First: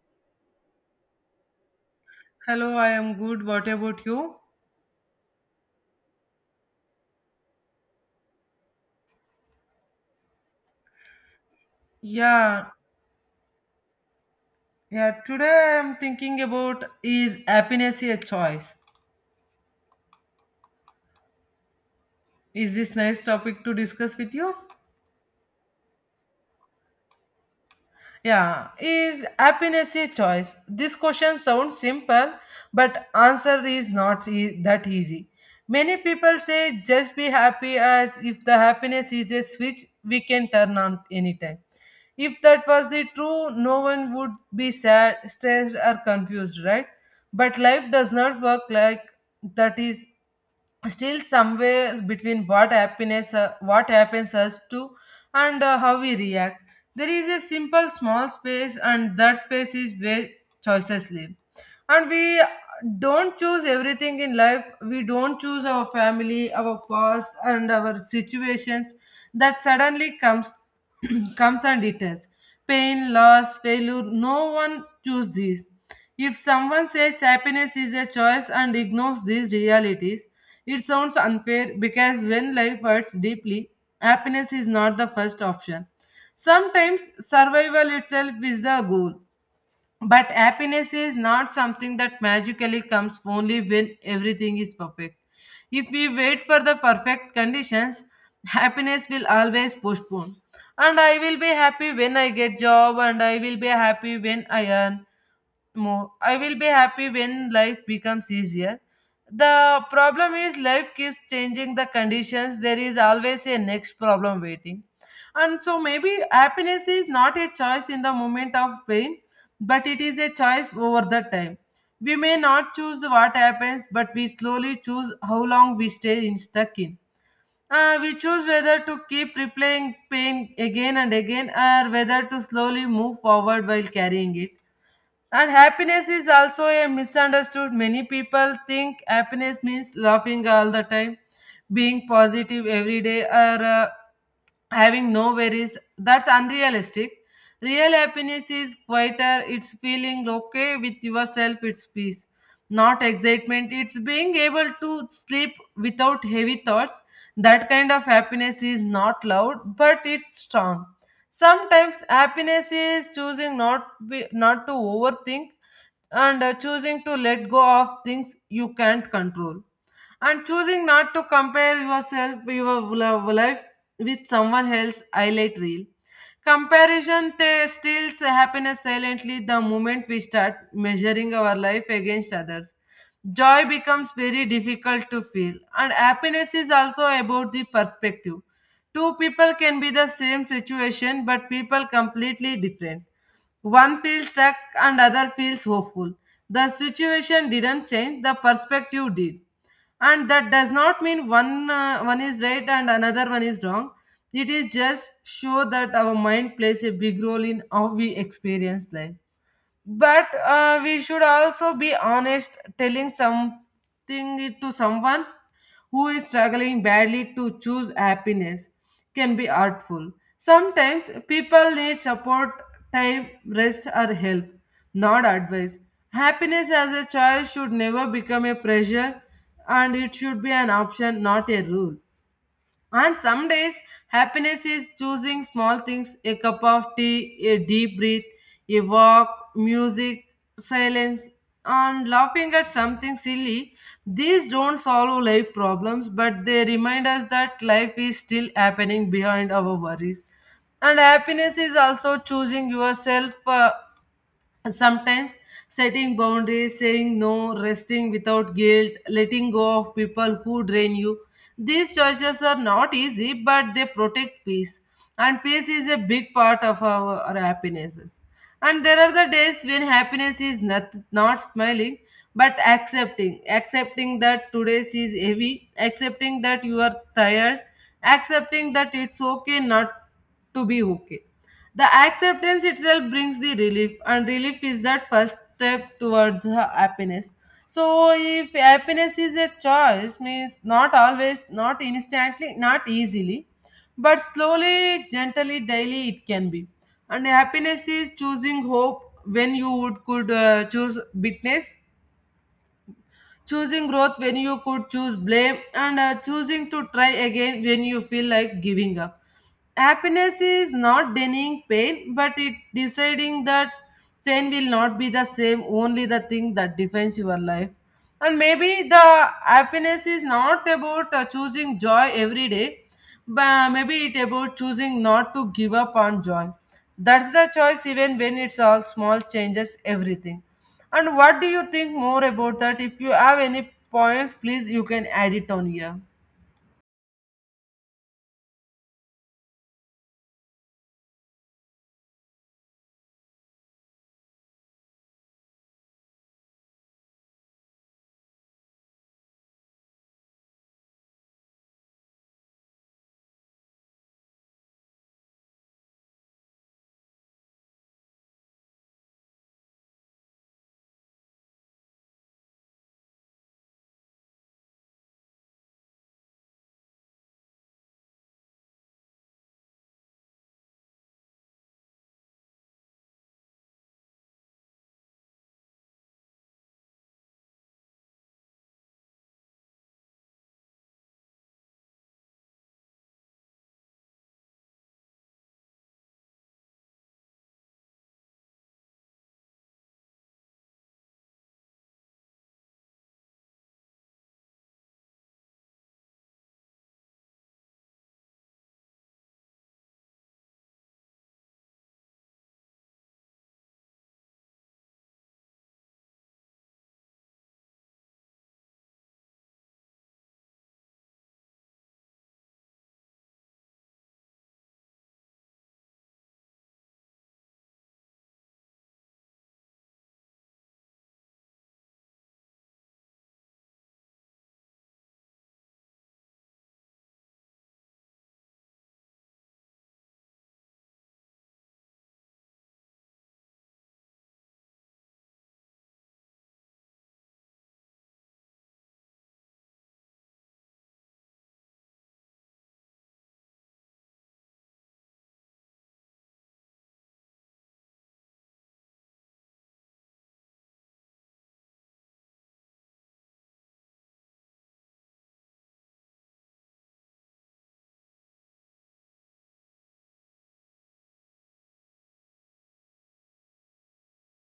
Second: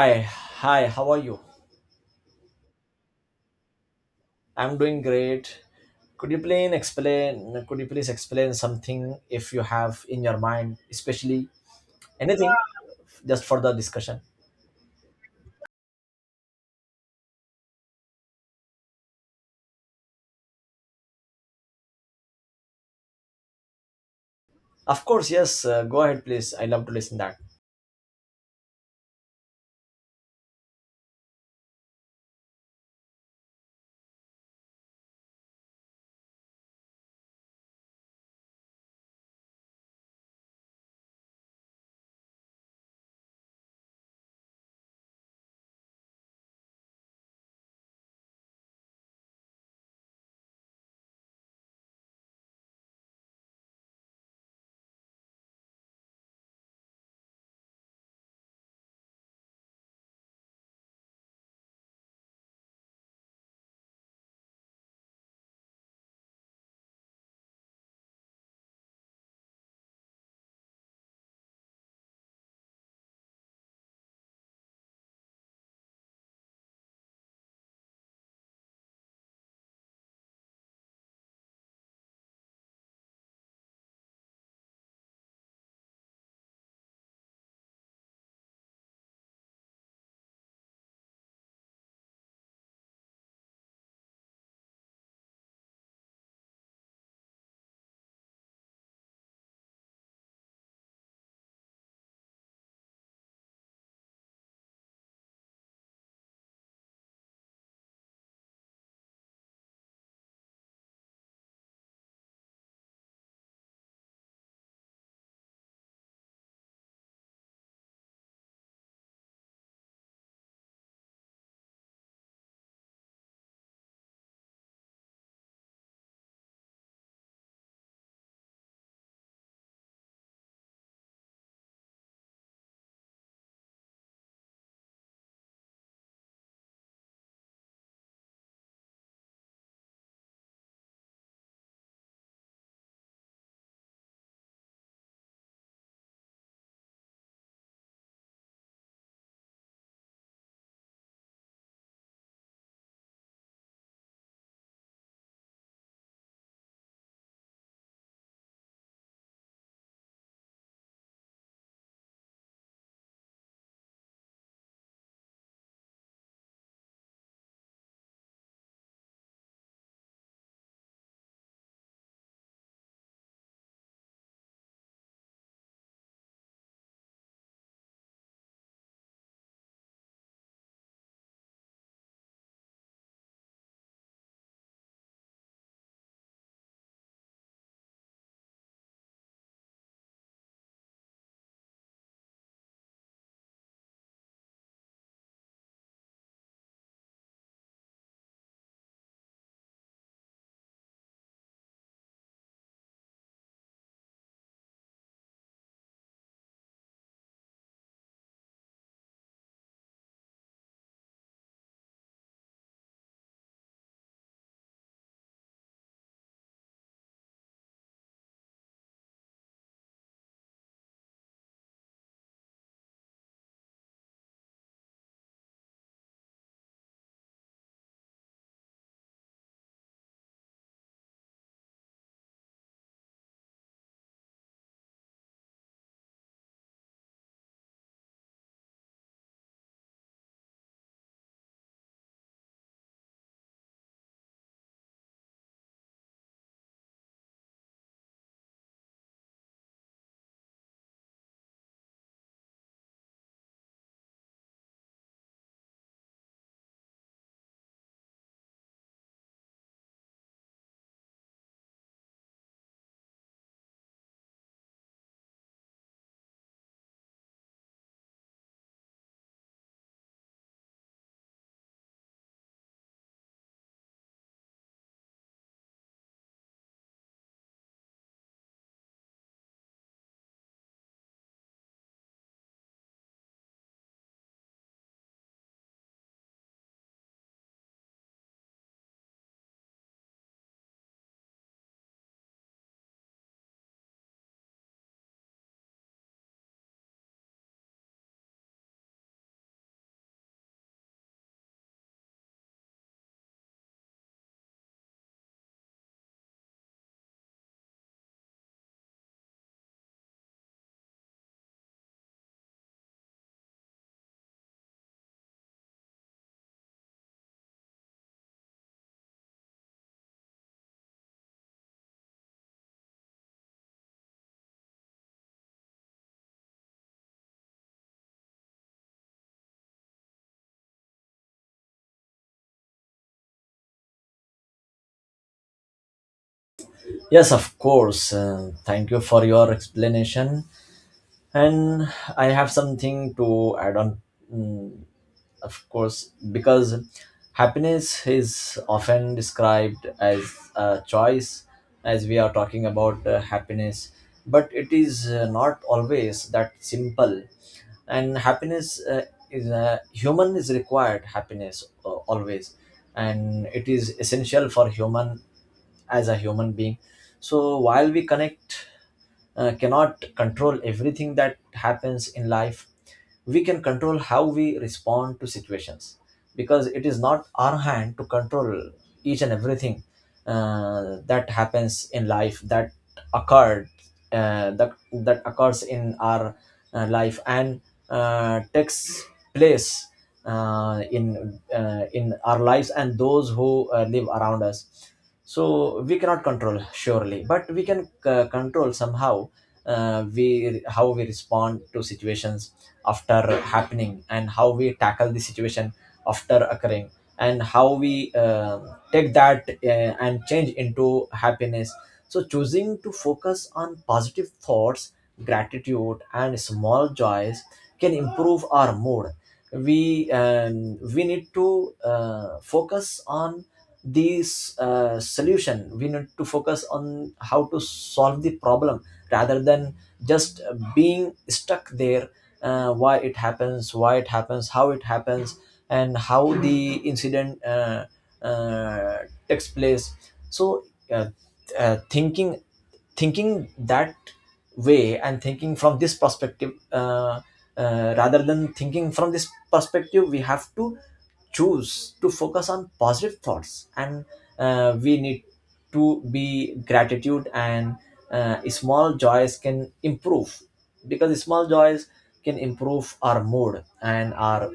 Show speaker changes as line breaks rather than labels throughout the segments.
Hi, hi, how are you?
Hello, I am good. What about you?
I'm doing great. Could you please explain something if you have in your mind, especially anything
Yeah,
just for the discussion?
yeah. Today I'm thinking about is happiness a choice? Is this nice topic to discuss with you?
Of course, yes, go ahead please. I love to listen that.
Yeah, is happiness a choice? This question sounds simple, but answer is not that easy. Many people say just be happy as if the happiness is a switch we can turn on anytime. If that was the true, no one would be sad, stressed, or confused, right? But life does not work like that. Is still somewhere between what happens us to and how we react, there is a simple small space, and that space is where choices live. And we don't choose everything in life. We don't choose our family, our past, and our situations that suddenly comes comes and it is. Pain, loss, failure, no one choose these. If someone says happiness is a choice and ignores these realities, it sounds unfair, because when life hurts deeply, happiness is not the first option. Sometimes survival itself is the goal. But happiness is not something that magically comes only when everything is perfect. If we wait for the perfect conditions, happiness will always postpone. And I will be happy when I get job, and I will be happy when I earn more. I will be happy when life becomes easier. The problem is life keeps changing the conditions. There is always a next problem waiting. And so maybe happiness is not a choice in the moment of pain, but it is a choice over the time. We may not choose what happens, but we slowly choose how long we stay in stuck in. We choose whether to keep replaying pain again and again, or whether to slowly move forward while carrying it. And happiness is also a misunderstood. Many people think happiness means laughing all the time, being positive every day, or having no worries. That's unrealistic. Real happiness is quieter, it's feeling okay with yourself, it's peace. Not excitement, it's being able to sleep without heavy thoughts. That kind of happiness is not loud, but it's strong. Sometimes happiness is choosing not to overthink, and choosing to let go of things you can't control, and choosing not to compare yourself your life with someone else's highlight reel. Comparison they steals happiness silently. The moment we start measuring our life against others, joy becomes very difficult to feel. And happiness is also about the perspective. Two people can be the same situation, but people completely different. One feels stuck and other feels hopeful. The situation didn't change, the perspective did. And that does not mean one is right and another one is wrong. It is just show that our mind plays a big role in how we experience life. But we should also be honest, telling something it to someone who is struggling badly to choose happiness can be hurtful. Sometimes people need support, time, rest, or help, not advice. Happiness as a choice should never become a pressure, and it should be an option, not a rule. And some days, happiness is choosing small things: a cup of tea, a deep breath, a walk, music, silence, and laughing at something silly. These don't solve life problems, but they remind us that life is still happening behind our worries. And happiness is also choosing yourself. Sometimes setting boundaries, saying no, resting without guilt, letting go of people who drain you. These choices are not easy, but they protect peace. And peace is a big part of our happinesses. And there are the days when happiness is not smiling, but accepting. Accepting that today is heavy, accepting that you are tired, accepting that it's okay not to be okay. The acceptance itself brings the relief, and relief is that first step towards the happiness. So, if happiness is a choice, means not always, not instantly, not easily, but slowly, gently, daily it can be. And happiness is choosing hope when you would could choose bitterness, choosing growth when you could choose blame, and choosing to try again when you feel like giving up. Happiness is not denying pain, but it deciding that pain will not be the same, only the thing that defines your life. And maybe the happiness is not about choosing joy every day, but maybe it about choosing not to give up on joy. That's the choice, even when it's all small changes everything. And what do you think more about that? If you have any points, please you can add it on here.
Yes, of course. Thank you for your explanation and I have something to add on. Mm, of course, because happiness is often described as a choice, as we are talking about happiness, but it is not always that simple. And happiness is human is required happiness always, and it is essential for human as a human being. So while we connect cannot control everything that happens in life, we can control how we respond to situations, because it is not our hand to control each and everything that happens in life, that occurred, that occurs in our life and takes place in our lives and those who live around us. So we cannot control surely, but we can control somehow we how we respond to situations after happening, and how we tackle the situation after occurring, and how we take that and change into happiness. So, choosing to focus on positive thoughts, gratitude and small joys can improve our mood. We we need to focus on these solution, we need to focus on how to solve the problem rather than just being stuck there, why it happens, how it happens, and how the incident uh, takes place. So, uh, uh, thinking thinking that way, and thinking from this perspective, rather than thinking from this perspective, we have to choose to focus on positive thoughts, and we need to be gratitude, and small joys can improve, because small joys can improve our mood and our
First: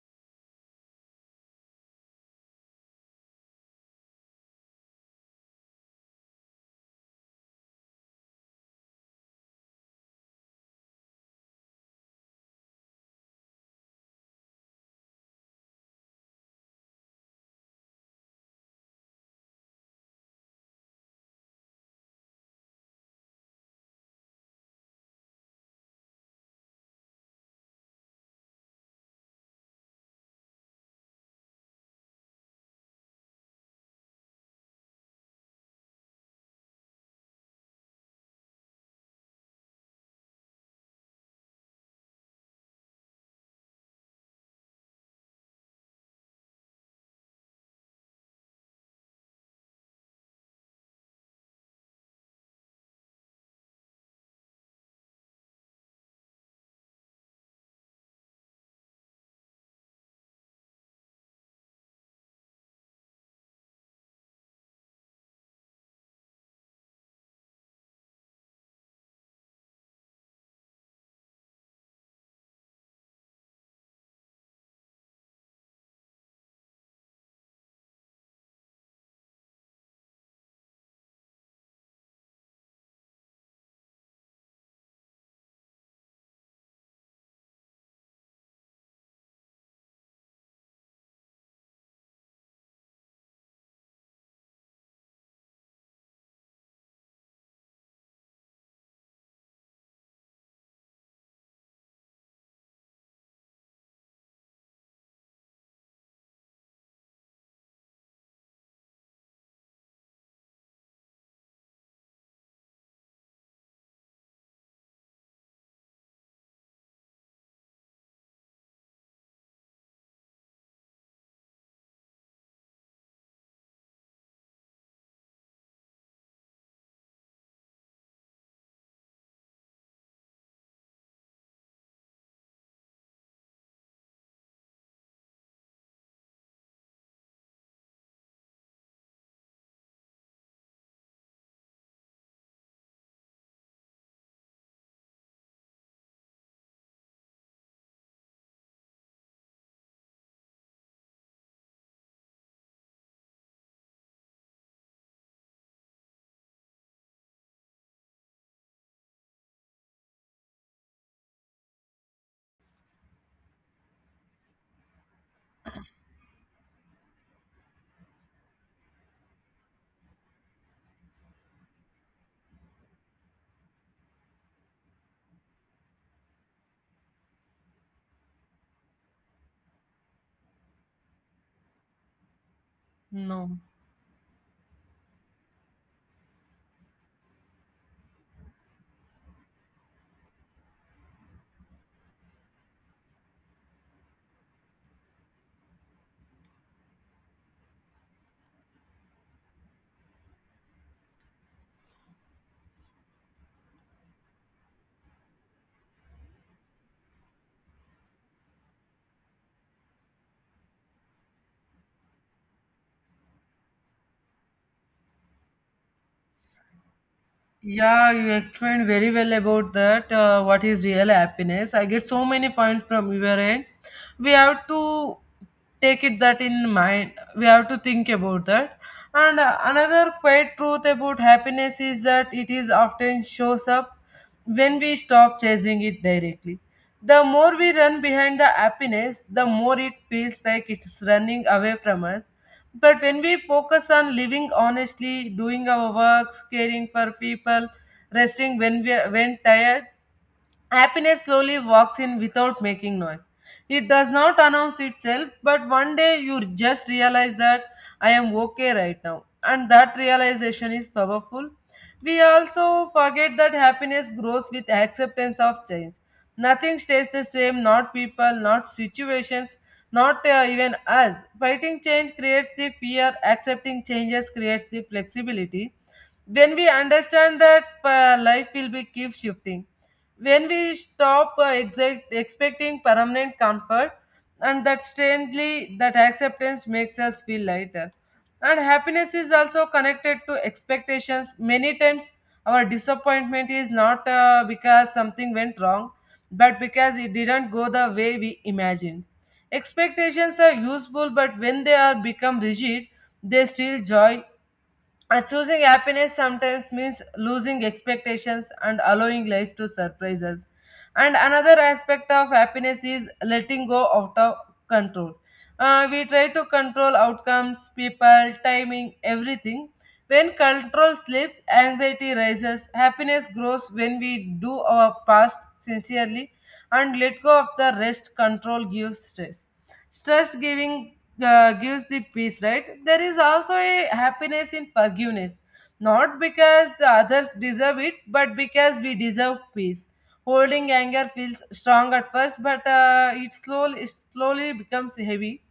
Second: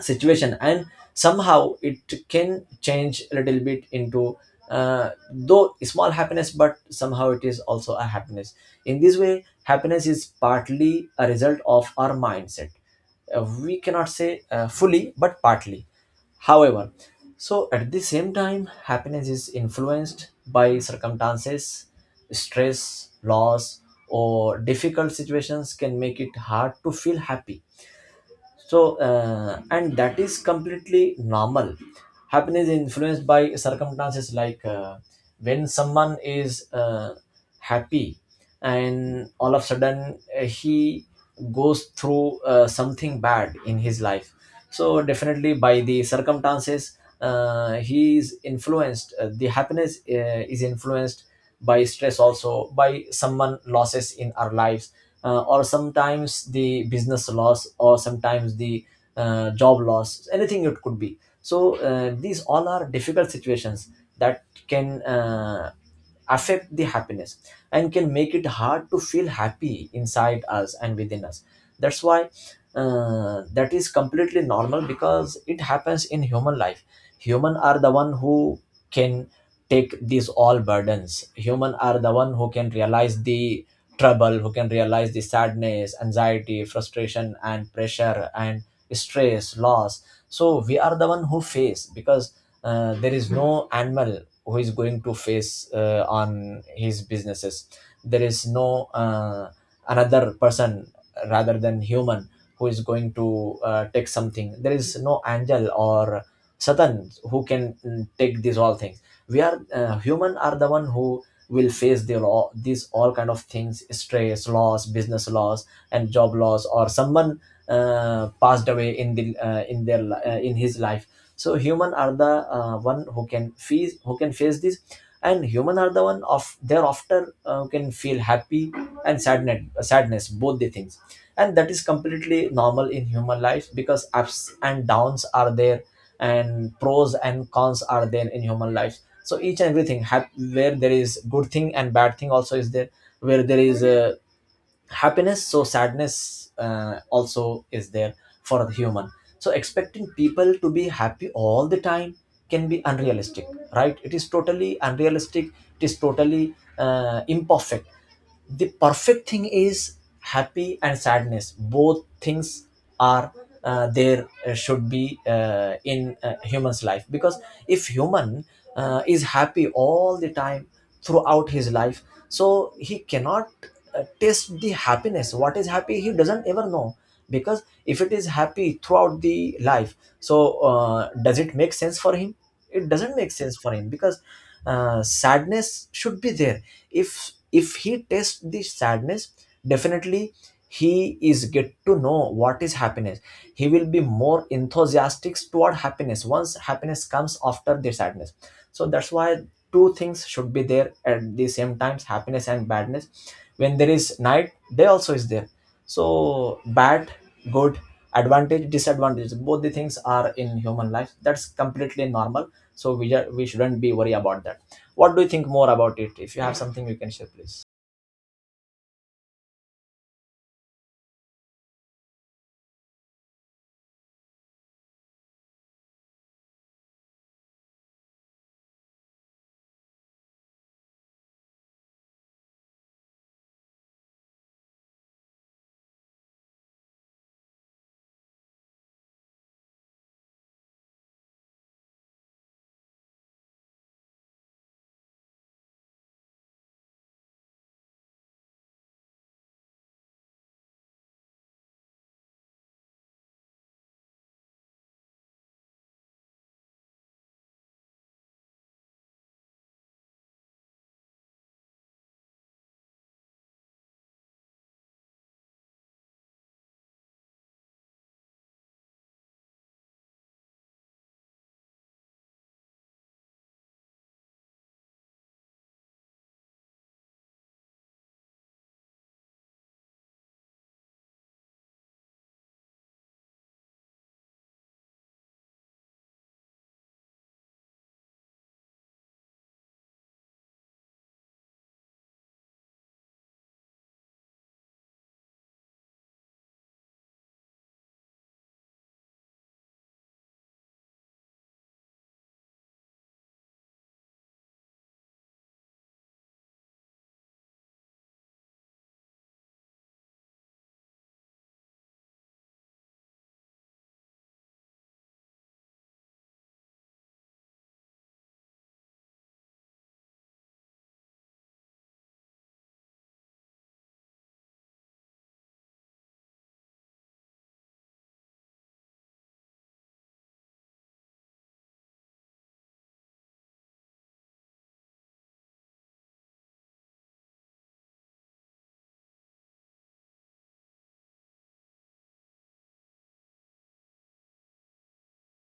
situation, and somehow it can change a little bit into though small happiness, but somehow it is also a happiness. In this way, happiness is partly a result of our mindset. We cannot say fully, but partly. However, so at the same time, happiness is influenced by circumstances. Stress, loss, or difficult situations can make it hard to feel happy. So and that is completely normal. Happiness is influenced by circumstances, like when someone is happy and all of a sudden he goes through something bad in his life. So definitely by the circumstances, he is influenced, the happiness is influenced by stress, also by someone losses in our lives, or sometimes the business loss or sometimes the job loss, anything it could be. So these all are difficult situations that can affect the happiness and can make it hard to feel happy inside us and within us. That's why that is completely normal, because it happens in human life. Human are the one who can take these all burdens. Human are the one who can realize the trouble, who can realize the sadness, anxiety, frustration and pressure and stress, loss. So we are the one who face, because there is no animal who is going to face on his businesses. There is no another person rather than human who is going to take something. There is no angel or satan who can take these all things. We are human are the one who will face the law, these all kind of things, stress, loss, business loss and job loss, or someone passed away in the in his life. So human are the one who can face, who can face this. And human are the one of they're often who can feel happy and sadness, sadness, both the things. And that is completely normal in human life, because ups and downs are there, and pros and cons are there in human life. So each and everything where there is good thing and bad thing also is there, where there is a happiness, so sadness also is there for the human. So expecting people to be happy all the time can be unrealistic. Right, it is totally unrealistic, it is totally imperfect. The perfect thing is happy and sadness, both things are there, should be in human's life, because if human is happy all the time throughout his life, so he cannot taste the happiness. What is happy he doesn't ever know, because if it is happy throughout the life, so does it make sense for him? It doesn't make sense
No.
for him, because sadness should be there. If he tastes the sadness, definitely he is get to know what is happiness. He will be more enthusiastic toward happiness once happiness comes after the sadness. So that's why two things should be there at the same times, happiness and badness. When there is night, day also is there. So bad, good, advantage, disadvantage, both the things are in human life. That's completely normal. So we we shouldn't be worried about that. What do you think more about it? If you have something, you can share please.
Yeah, you explained very well about that. What is real happiness? I get so many points from your end. We have to take it that in mind. We have to think about that. And another quiet truth about happiness is that it is often shows up when we stop chasing it directly. The more we run behind the happiness, the more it feels like it's running away from us. But when we focus on living honestly, doing our works, caring for people, resting when tired, happiness slowly walks in without making noise. It does not announce itself, but one day you just realize that I am okay right now. And that realization is powerful. We also forget that happiness grows with acceptance of change. Nothing stays the same, not people, not situations, not even us. Fighting change creates the fear, accepting changes creates the flexibility. When we understand that life will be keep shifting, when we stop expecting permanent comfort, and that strangely that acceptance makes us feel lighter. And happiness is also connected to expectations. Many times our disappointment is not because something went wrong, but because it didn't go the way we imagined. Expectations are useful, but when they are become rigid, they steal joy. Choosing happiness sometimes means losing expectations and allowing life to surprise us. And another aspect of happiness is letting go out of control. We try to control outcomes, people, timing, everything. When control slips, anxiety rises. Happiness grows when we do our past sincerely and let go of the rest. Control gives stress. Stress giving gives the peace, right? There is also a happiness in forgiveness, not because the others deserve it, but because we deserve peace. Holding anger feels strong at first, but it slowly becomes heavy.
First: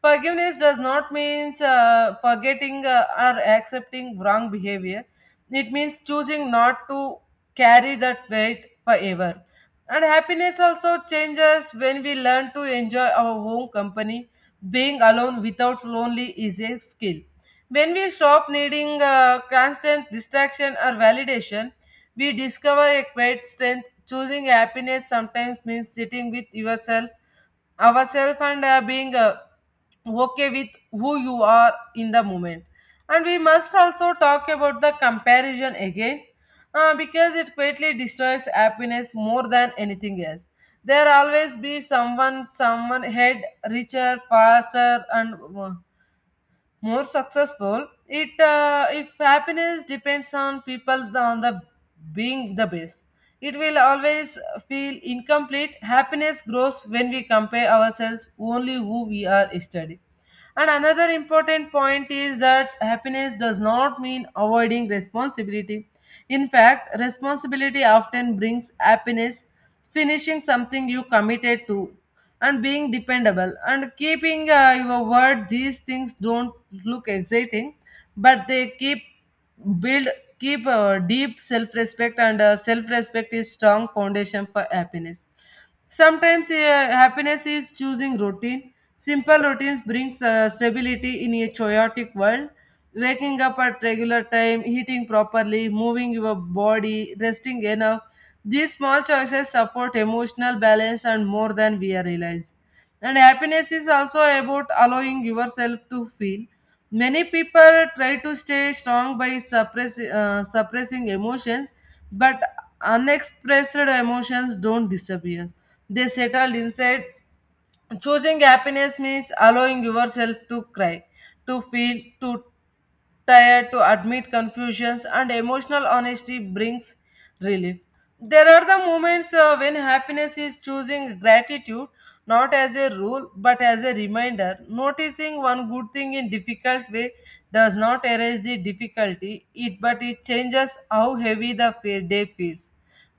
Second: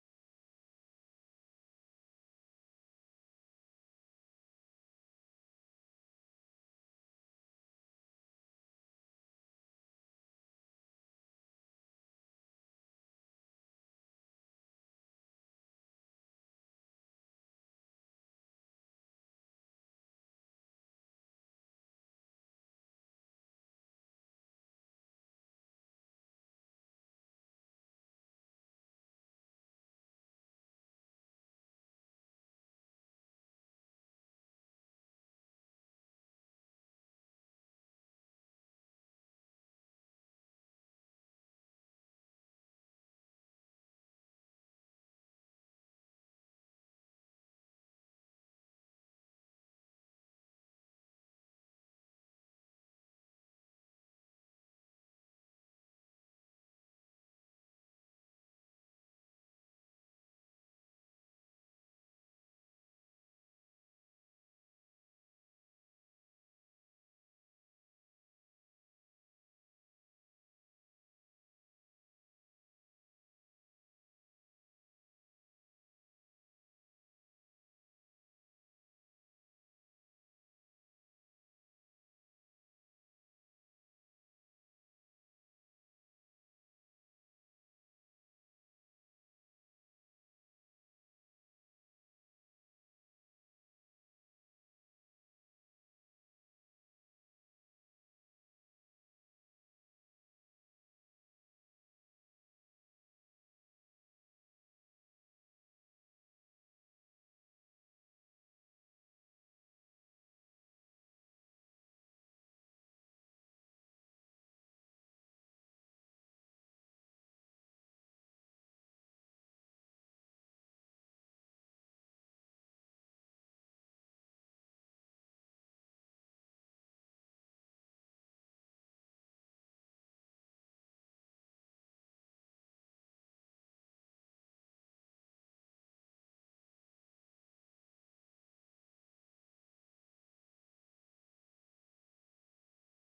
Forgiveness does not mean forgetting or accepting wrong behavior. It means choosing not to carry that weight forever. And happiness also changes when we learn to enjoy our own company. Being alone without lonely is a skill. When we stop needing constant distraction or validation, we discover a quiet strength. Choosing happiness sometimes means sitting with yourself ourselves, and being okay with who you are in the moment. And we must also talk about the comparison again, because it greatly destroys happiness more than anything else. There always be someone head, richer, faster, and more successful. It If happiness depends on people on the being the best, it will always feel incomplete. Happiness grows when we compare ourselves only who we are yesterday. And another important point is that happiness does not mean avoiding responsibility. In fact, responsibility often brings happiness: finishing something you committed to, and being dependable, and keeping your word. These things don't look exciting, but they keep build keep deep self respect, and self respect is strong foundation for happiness. Sometimes happiness is choosing routine. Simple routines brings stability in a chaotic world. Waking up at regular time, eating properly, moving your body, resting enough. These small choices support emotional balance and more than we realize. And happiness is also about allowing yourself to feel. Many people try to stay strong by suppressing emotions, but unexpressed emotions don't disappear, they settled inside. Choosing happiness means allowing yourself to cry, to feel, to tired, to admit confusions, and emotional honesty brings relief. There are the moments when happiness is choosing gratitude, not as a rule but as a reminder. Noticing one good thing in difficult way does not erase the difficulty it, but it changes how heavy the day feels.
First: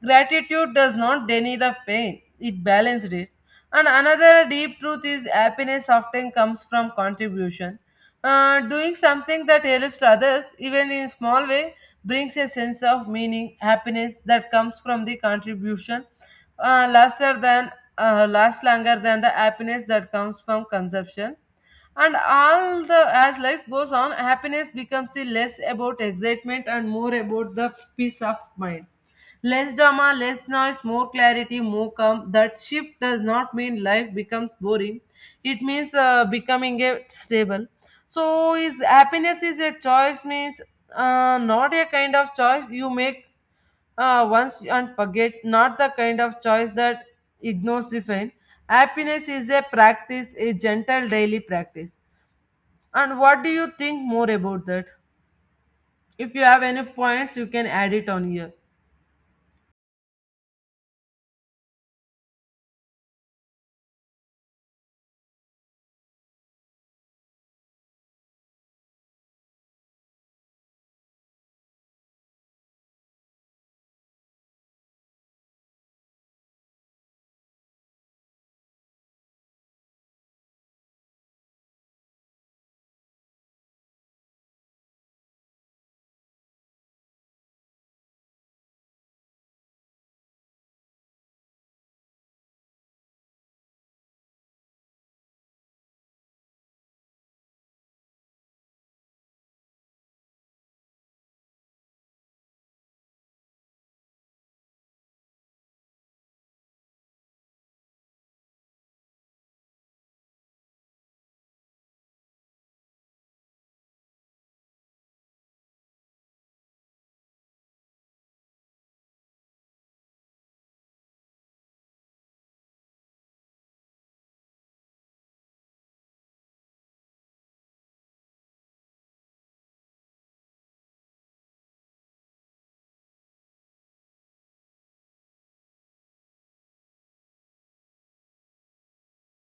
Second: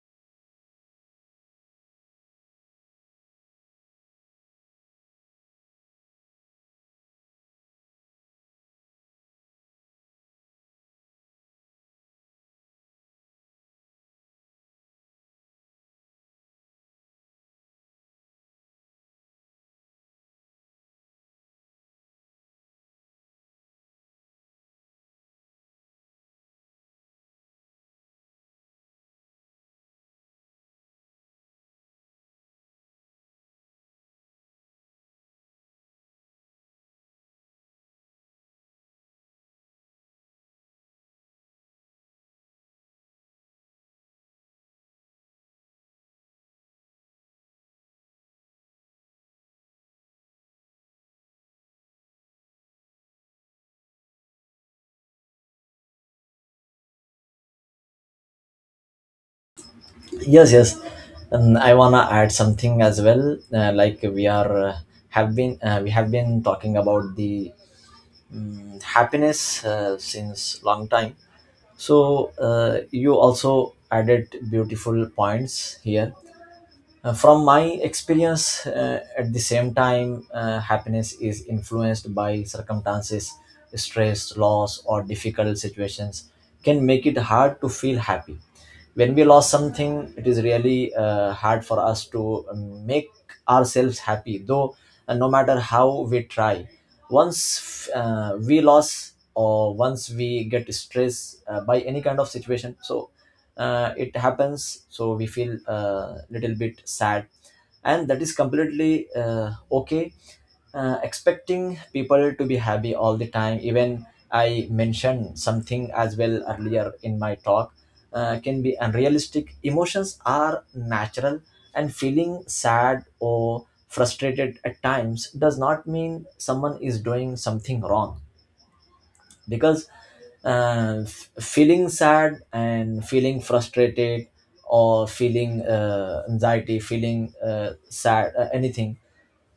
Gratitude does not deny the pain, it balanced it. And another deep truth is happiness often comes from contribution. Doing something that helps others, even in small way, brings a sense of meaning. Happiness that comes from the contribution uh, laster than last longer than the happiness that comes from consumption. And all the, as life goes on, happiness becomes a less about excitement and more about the peace of mind. Less drama, less noise, more clarity, more calm. That shift does not mean life becomes boring, it means becoming a stable. So is happiness is a choice means not a kind of choice you make once and forget, not the kind of choice that ignores the pain. Happiness is a practice, a gentle daily practice. And what do you think more about that? If you have any points, you can add it on here.
Yes, yes. I wanna add something as well. Like, we are have been we have been talking about the happiness since long time. So you also added beautiful points here. From my experience, at the same time, happiness is influenced by circumstances, stress, loss, or difficult situations can make it hard to feel happy. When we lost something, it is really hard for us to make ourselves happy, though no matter how we try. Once we lost or once we get stressed by any kind of situation, so it happens, so we feel a little bit sad, and that is completely okay. Expecting people to be happy all the time, even I mentioned something as well earlier in my talk, can be unrealistic. Emotions are natural, and feeling sad or frustrated at times does not mean someone is doing something wrong. Because feeling sad and feeling frustrated, or feeling anxiety, feeling sad, anything,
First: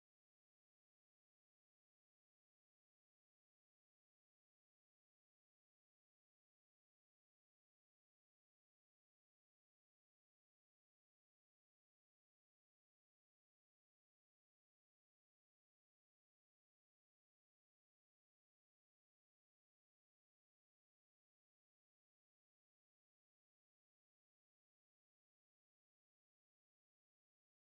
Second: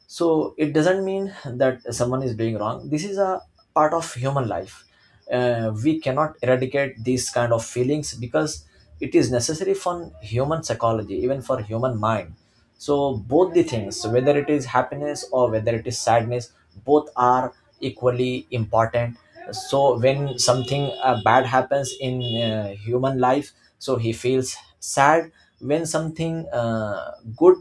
so it doesn't mean that someone is doing wrong. This is a part of human life. We cannot eradicate these kind of feelings, because it is necessary for human psychology, even for human mind. So both the things, whether it is happiness or whether it is sadness, both are equally important. So when something bad happens in human life, so he feels sad. When something good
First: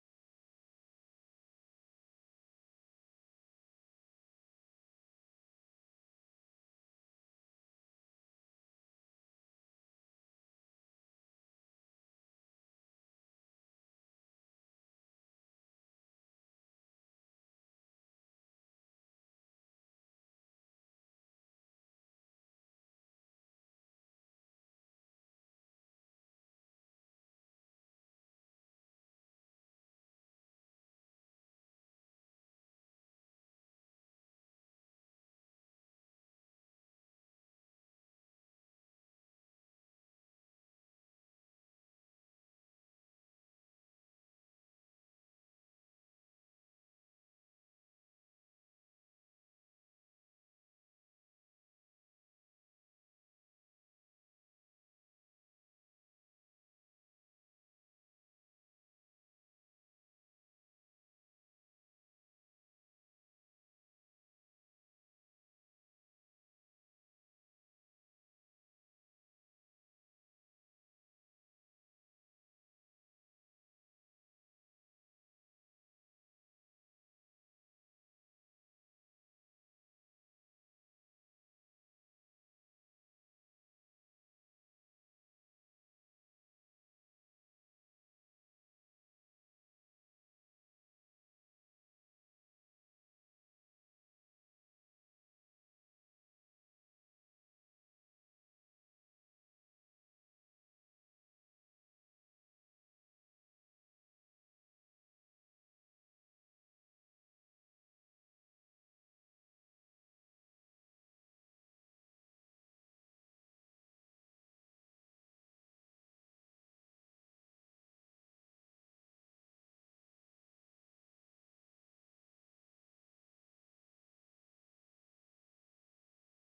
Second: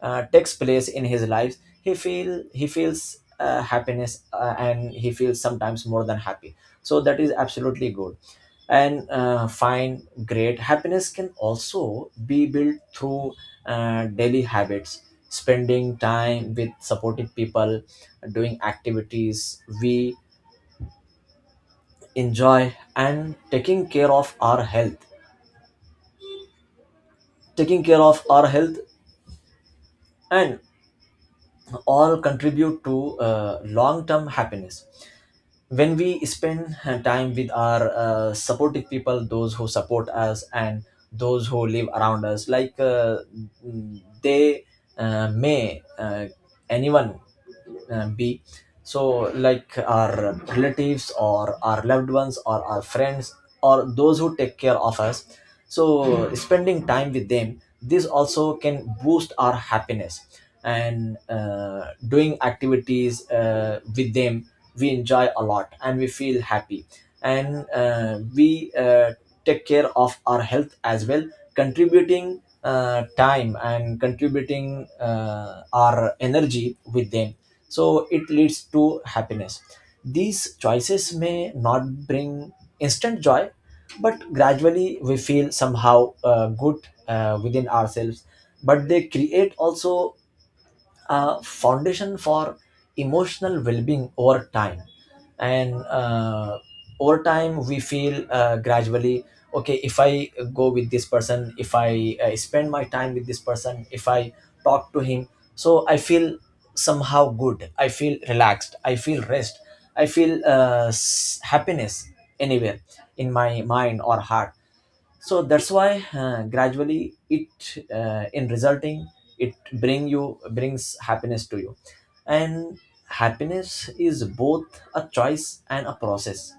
takes place in his life, he feel he feels happiness, and he feels sometimes more than happy. So that is absolutely good and fine, great. Happiness can also be built through daily habits. Spending time with supportive people, doing activities we enjoy, and taking care of our health, taking care of our health, and all contribute to long term happiness. When we spend time with our supportive people, those who support us and those who live around us, like they may anyone be, so like our relatives or our loved ones or our friends, or those who take care of us. So spending time with them, this also can boost our happiness. And doing activities with them we enjoy a lot and we feel happy, and we take care of our health as well, contributing time and contributing our energy with them. So it leads to happiness. These choices may not bring instant joy, but gradually we feel somehow good within ourselves, but they create also a foundation for emotional well-being over time. And over time, we feel gradually okay. If I go with this person, if I spend my time with this person, if I talk to him, so I feel somehow good, I feel relaxed, I feel rest, I feel happiness anywhere in my mind or heart. So that's why gradually it in resulting, it brings happiness to you. And happiness is both a choice and a process.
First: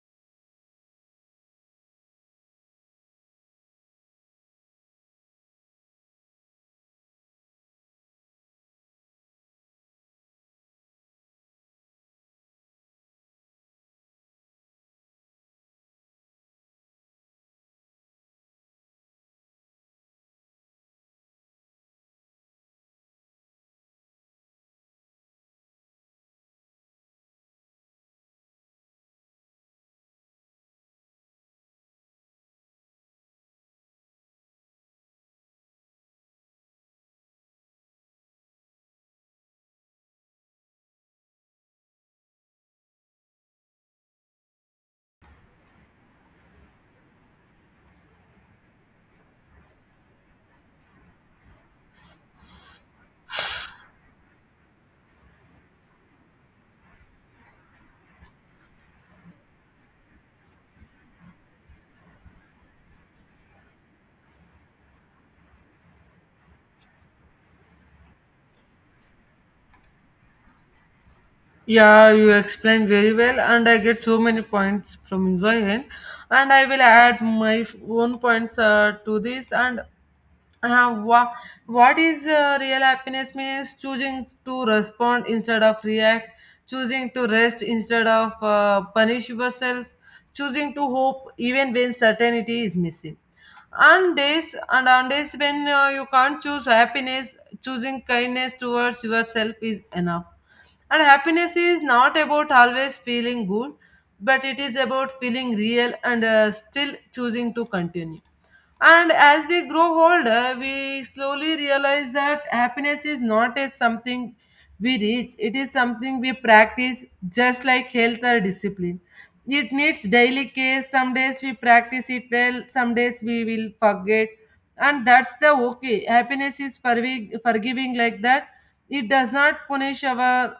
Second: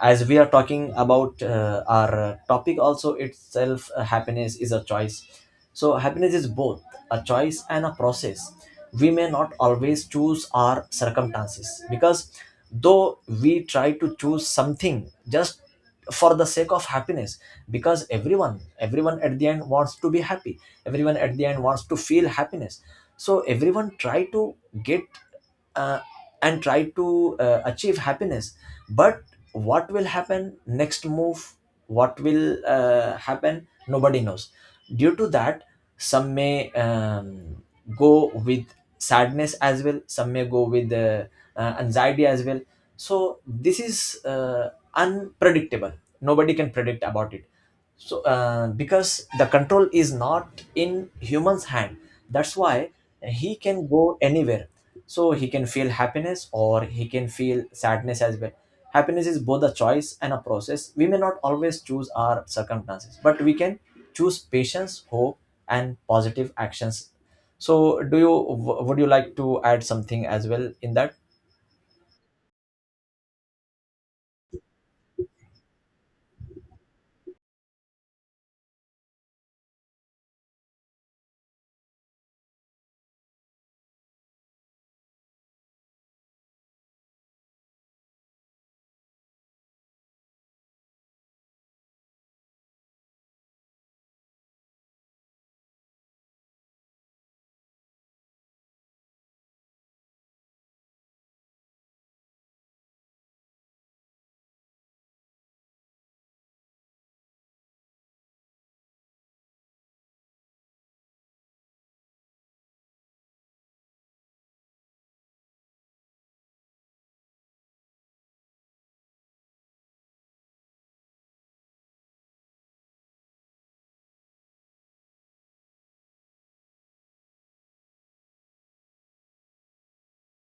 As we are talking about our topic also itself, happiness is a choice. So happiness is both a choice and a process. We may not always choose our circumstances, because though we try to choose something just for the sake of happiness, because everyone at the end wants to be happy, everyone at the end wants to feel happiness. So everyone try to get uh, and try to achieve happiness. But what will happen next move, what will happen, nobody knows. Due to that, some may go with sadness as well, some May go with anxiety as well. So this is unpredictable. Nobody can predict about it. So because the control is not in human's hand, that's why he can go anywhere. So he can feel happiness or he can feel sadness as well. Happiness is both a choice and a process. We may not always choose our circumstances, but we can choose patience, hope, and positive actions. So, do you would you like to add something as well in that?
Yeah, you explained very well, and I get so many points from your end. And I will add my own points to this and Uh, wha- what is real happiness means choosing to respond instead of react, choosing to rest instead of punish yourself, choosing to hope even when certainty is missing. On days, and on days when you can't choose happiness, choosing kindness towards yourself is enough. And happiness is not about always feeling good, but it is about feeling real and still choosing to continue. And as we grow older, we slowly realize that happiness is not as something we reach, it is something we practice just like health or discipline. It needs daily care. Some days we practice it well, some days we will forget. And that's the okay. Happiness is forgiving like that. It does not punish our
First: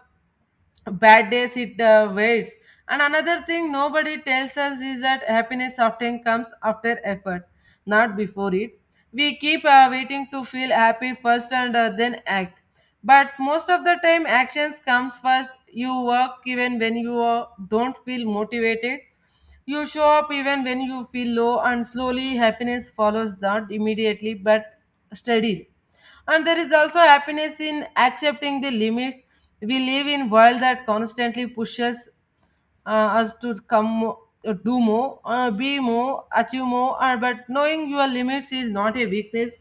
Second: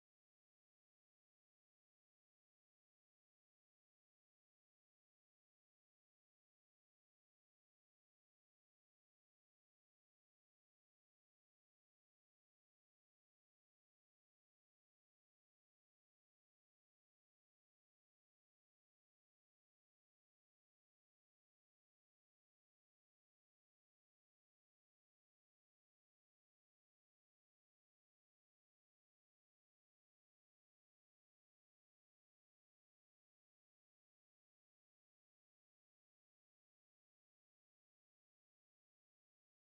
bad days, it waits. And another thing nobody tells us is that happiness often comes after effort, not before it. We keep waiting to feel happy first and then act. But most of the time, actions comes first. You work even when you don't feel motivated, you show up even when you feel low, and slowly happiness follows, not immediately but steadily. And there is also happiness in accepting the limits. We live in world that constantly pushes us to do more, be more, achieve more, but knowing your limits is not a weakness,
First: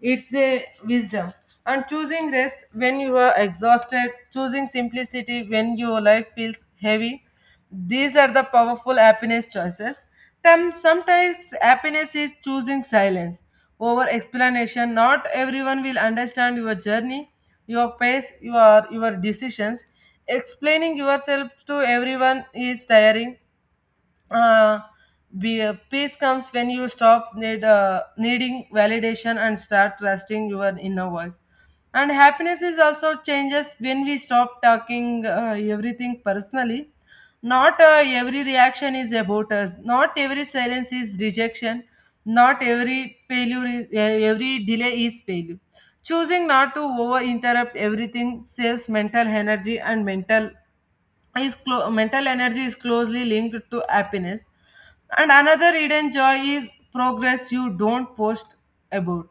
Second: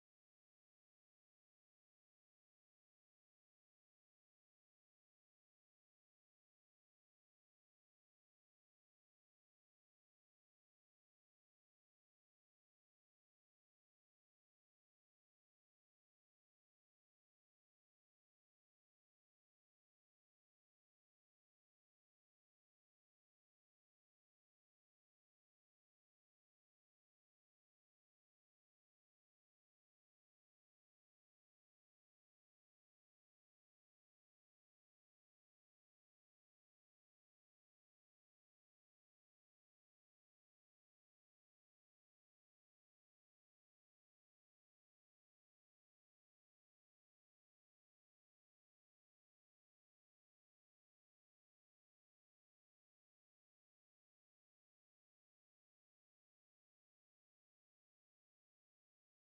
it's a wisdom. And choosing rest when you are exhausted, choosing simplicity when your life feels heavy, these are the powerful happiness choices. Sometimes happiness is choosing silence over explanation. Not everyone will understand your journey, your pace, your decisions. Explaining yourself to everyone is tiring. uh, Peace comes when you stop needing validation and start trusting your inner voice. And happiness is also changes when we stop talking everything personally. Not every reaction is about us, not every silence is rejection, not every failure is, every delay is failure. Choosing not to over interrupt everything saves mental energy, and mental energy is closely linked to happiness. And another hidden joy is progress you don't post about.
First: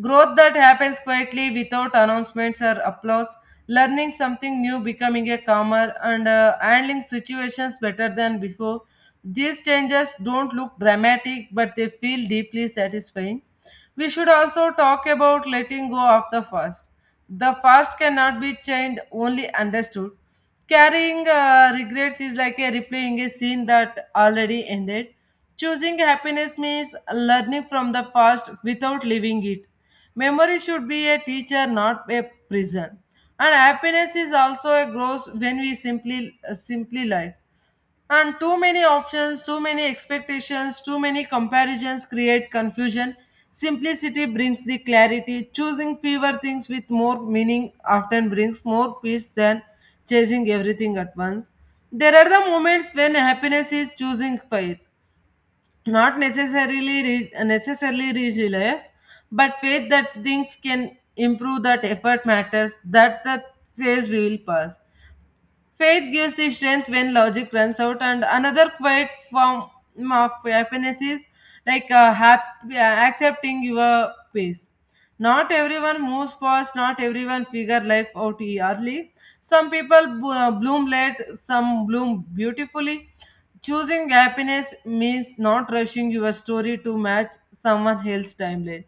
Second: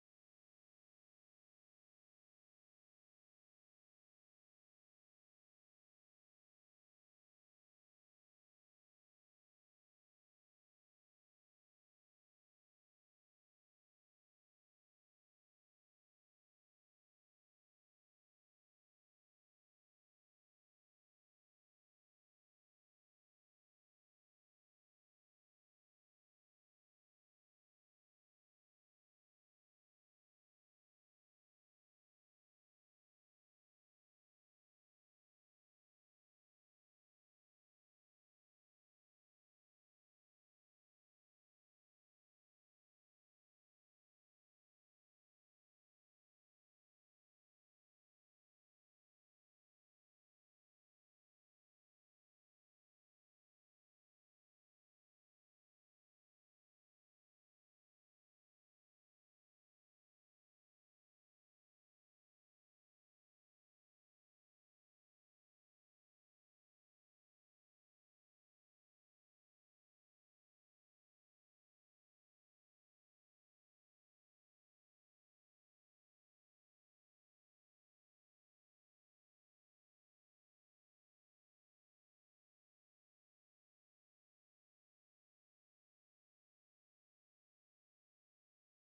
Growth that happens quietly without announcements or applause, learning something new, becoming a calmer and handling situations better than before, these changes don't look dramatic but they feel deeply satisfying. We should also talk about letting go of the past. The past cannot be changed, only understood. Carrying regrets is like a replaying a scene that already ended. Choosing happiness means learning from the past without living it. Memory should be a teacher, not a prison. And happiness is also a growth when we simply live. And too many options, too many expectations, too many comparisons create confusion. Simplicity brings the clarity. Choosing fewer things with more meaning often brings more peace than chasing everything at once. There are the moments when happiness is choosing faith, not necessarily resilience, but faith that things can improve, that effort matters, that the phase will pass. Faith gives the strength when logic runs out, and another quiet form of happiness is like accepting your pace. Not everyone moves fast, not everyone figure life out early. Some people bloom late, some bloom beautifully. Choosing happiness means not rushing your story to match someone else's timeline,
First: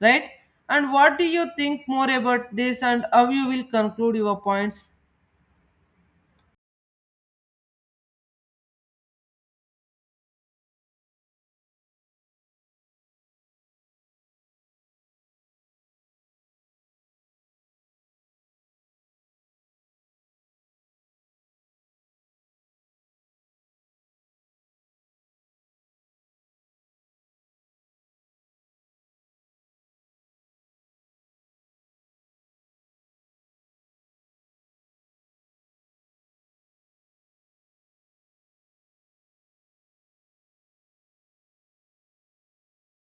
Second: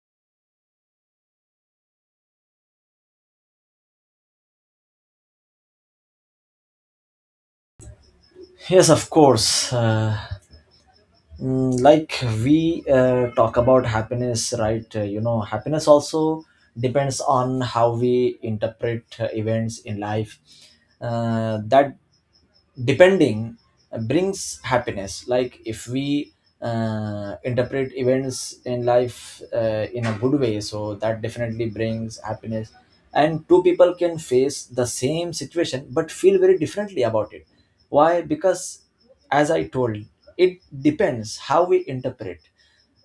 right? And what do you think more about this, and how you will conclude your points?
Yes, of course. Like we talk about happiness, right, you know, happiness also depends on how we interpret events in life, that depending brings happiness. Like if we interpret events in life in a good way, so that definitely brings happiness. And two people can face the same situation but feel very differently about it. Why? Because, as I told, it depends how we interpret.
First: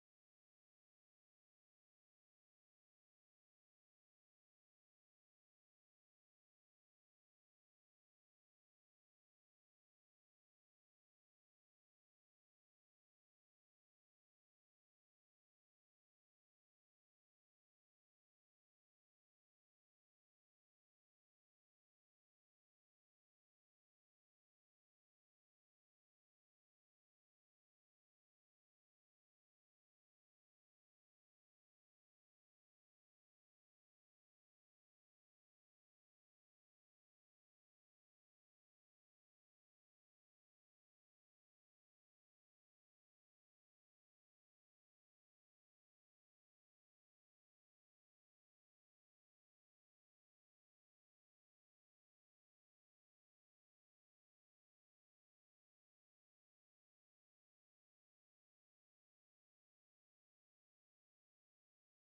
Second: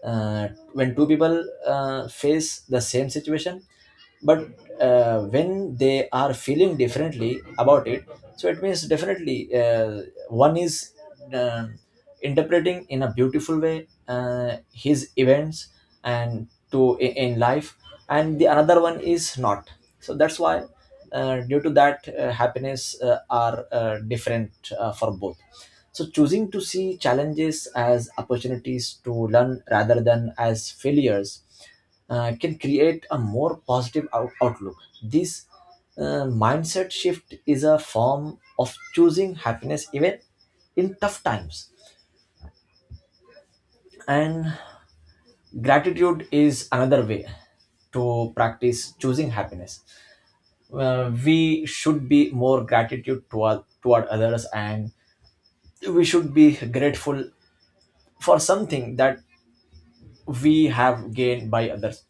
uh, when two people face the same situation but when they are feeling differently about it, so it means definitely one is uh, interpreting in a beautiful way his events and to in life, and the another one is not. So that's why due to that, happiness are different for both. So choosing to see challenges as opportunities to learn rather than as failures can create a more positive outlook. This mindset shift is a form of choosing happiness even in tough times. And gratitude is another way to practice choosing happiness. We should be more gratitude toward others, and we should be grateful for something that we have gained by others.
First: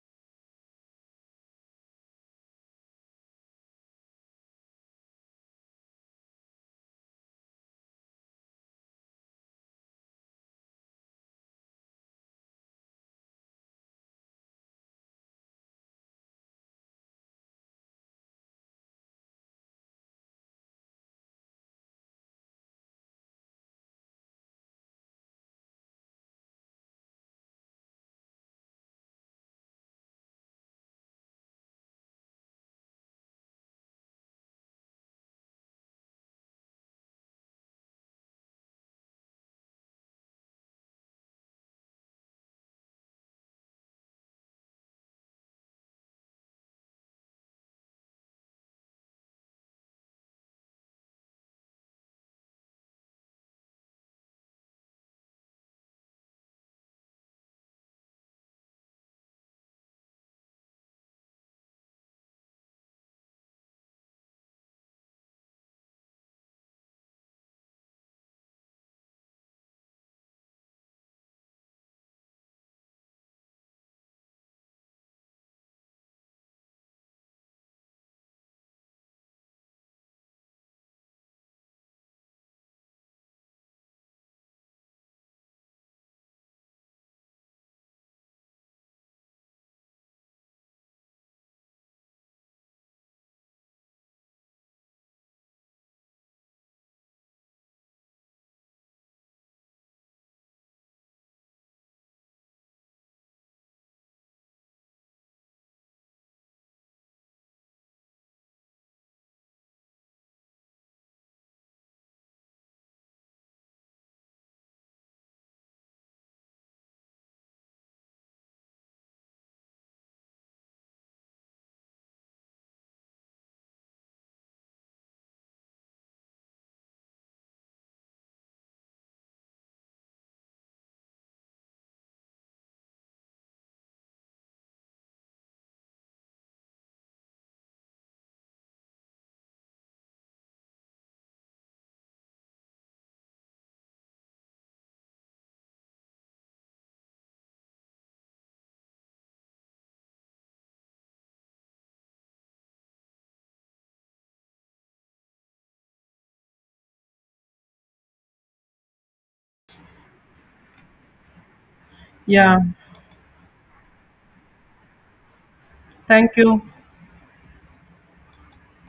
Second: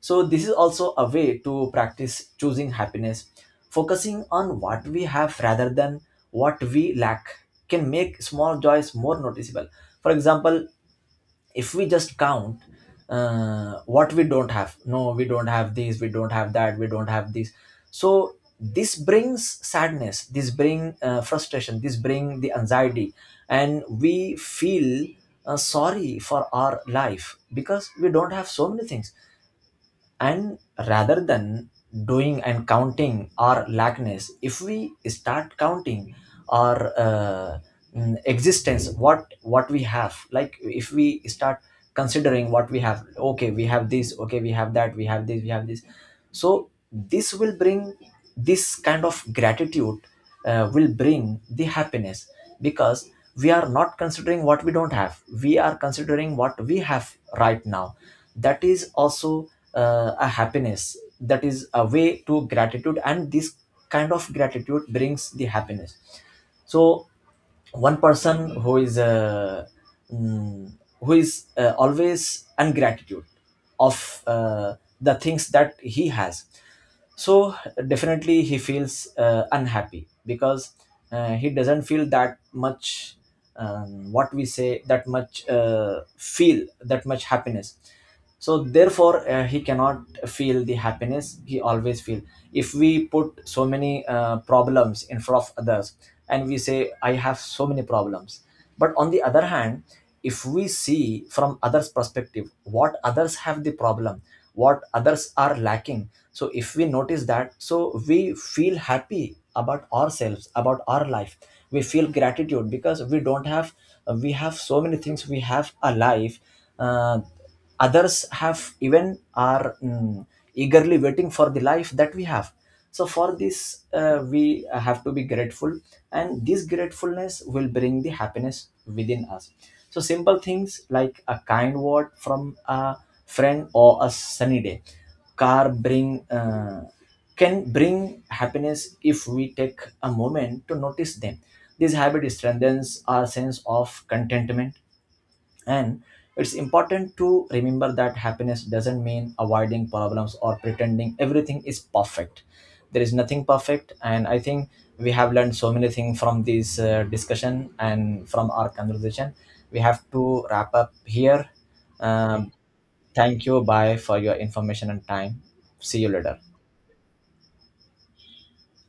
So this is also a way to practice choosing happiness. Focusing on what we have rather than what we lack can make small joys more noticeable. For example, if we just count what we don't have. No, we don't have these, we don't have that, we don't have this. So this brings sadness, this bring frustration, this bring the anxiety, and we feel sorry for our life because we don't have so many things. And rather than doing and counting our lackness, if we start counting our existence, what we have. Like if we start considering what we have. Okay, we have this, okay, we have that, we have this, we have this. So this will bring, this kind of gratitude will bring the happiness, because we are not considering what we don't have, we are considering what we have right now. That is also a happiness, that is a way to gratitude, and this kind of gratitude brings the happiness. So one person who is mm, who is always ungratitude of the things that he has, so definitely he feels unhappy because he doesn't feel that much, what we say, that much feel that much happiness. So therefore he cannot feel the happiness, he always feel. If we put so many problems in front of others and we say I have so many problems, but on the other hand, if we see from others perspective what others have the problem, what others are lacking, so if we notice that, so we feel happy about ourselves, about our life. We feel gratitude, because we don't have, we have so many things, we have a life. uh, Others have, even are eagerly waiting for the life that we have. So for this, we have to be grateful, and this gratefulness will bring the happiness within us. So simple things like a kind word from a friend or a sunny day car bring can bring happiness if we take a moment to notice them. This habit strengthens our sense of contentment. And it's important to remember that happiness doesn't mean avoiding problems or pretending everything is perfect. There is nothing perfect, and I think we have learned so many things from this discussion and from our conversation. We have to wrap up here. Um,
Yeah.
Thank you, bye, for your information and time. See you
Thank
later.
you.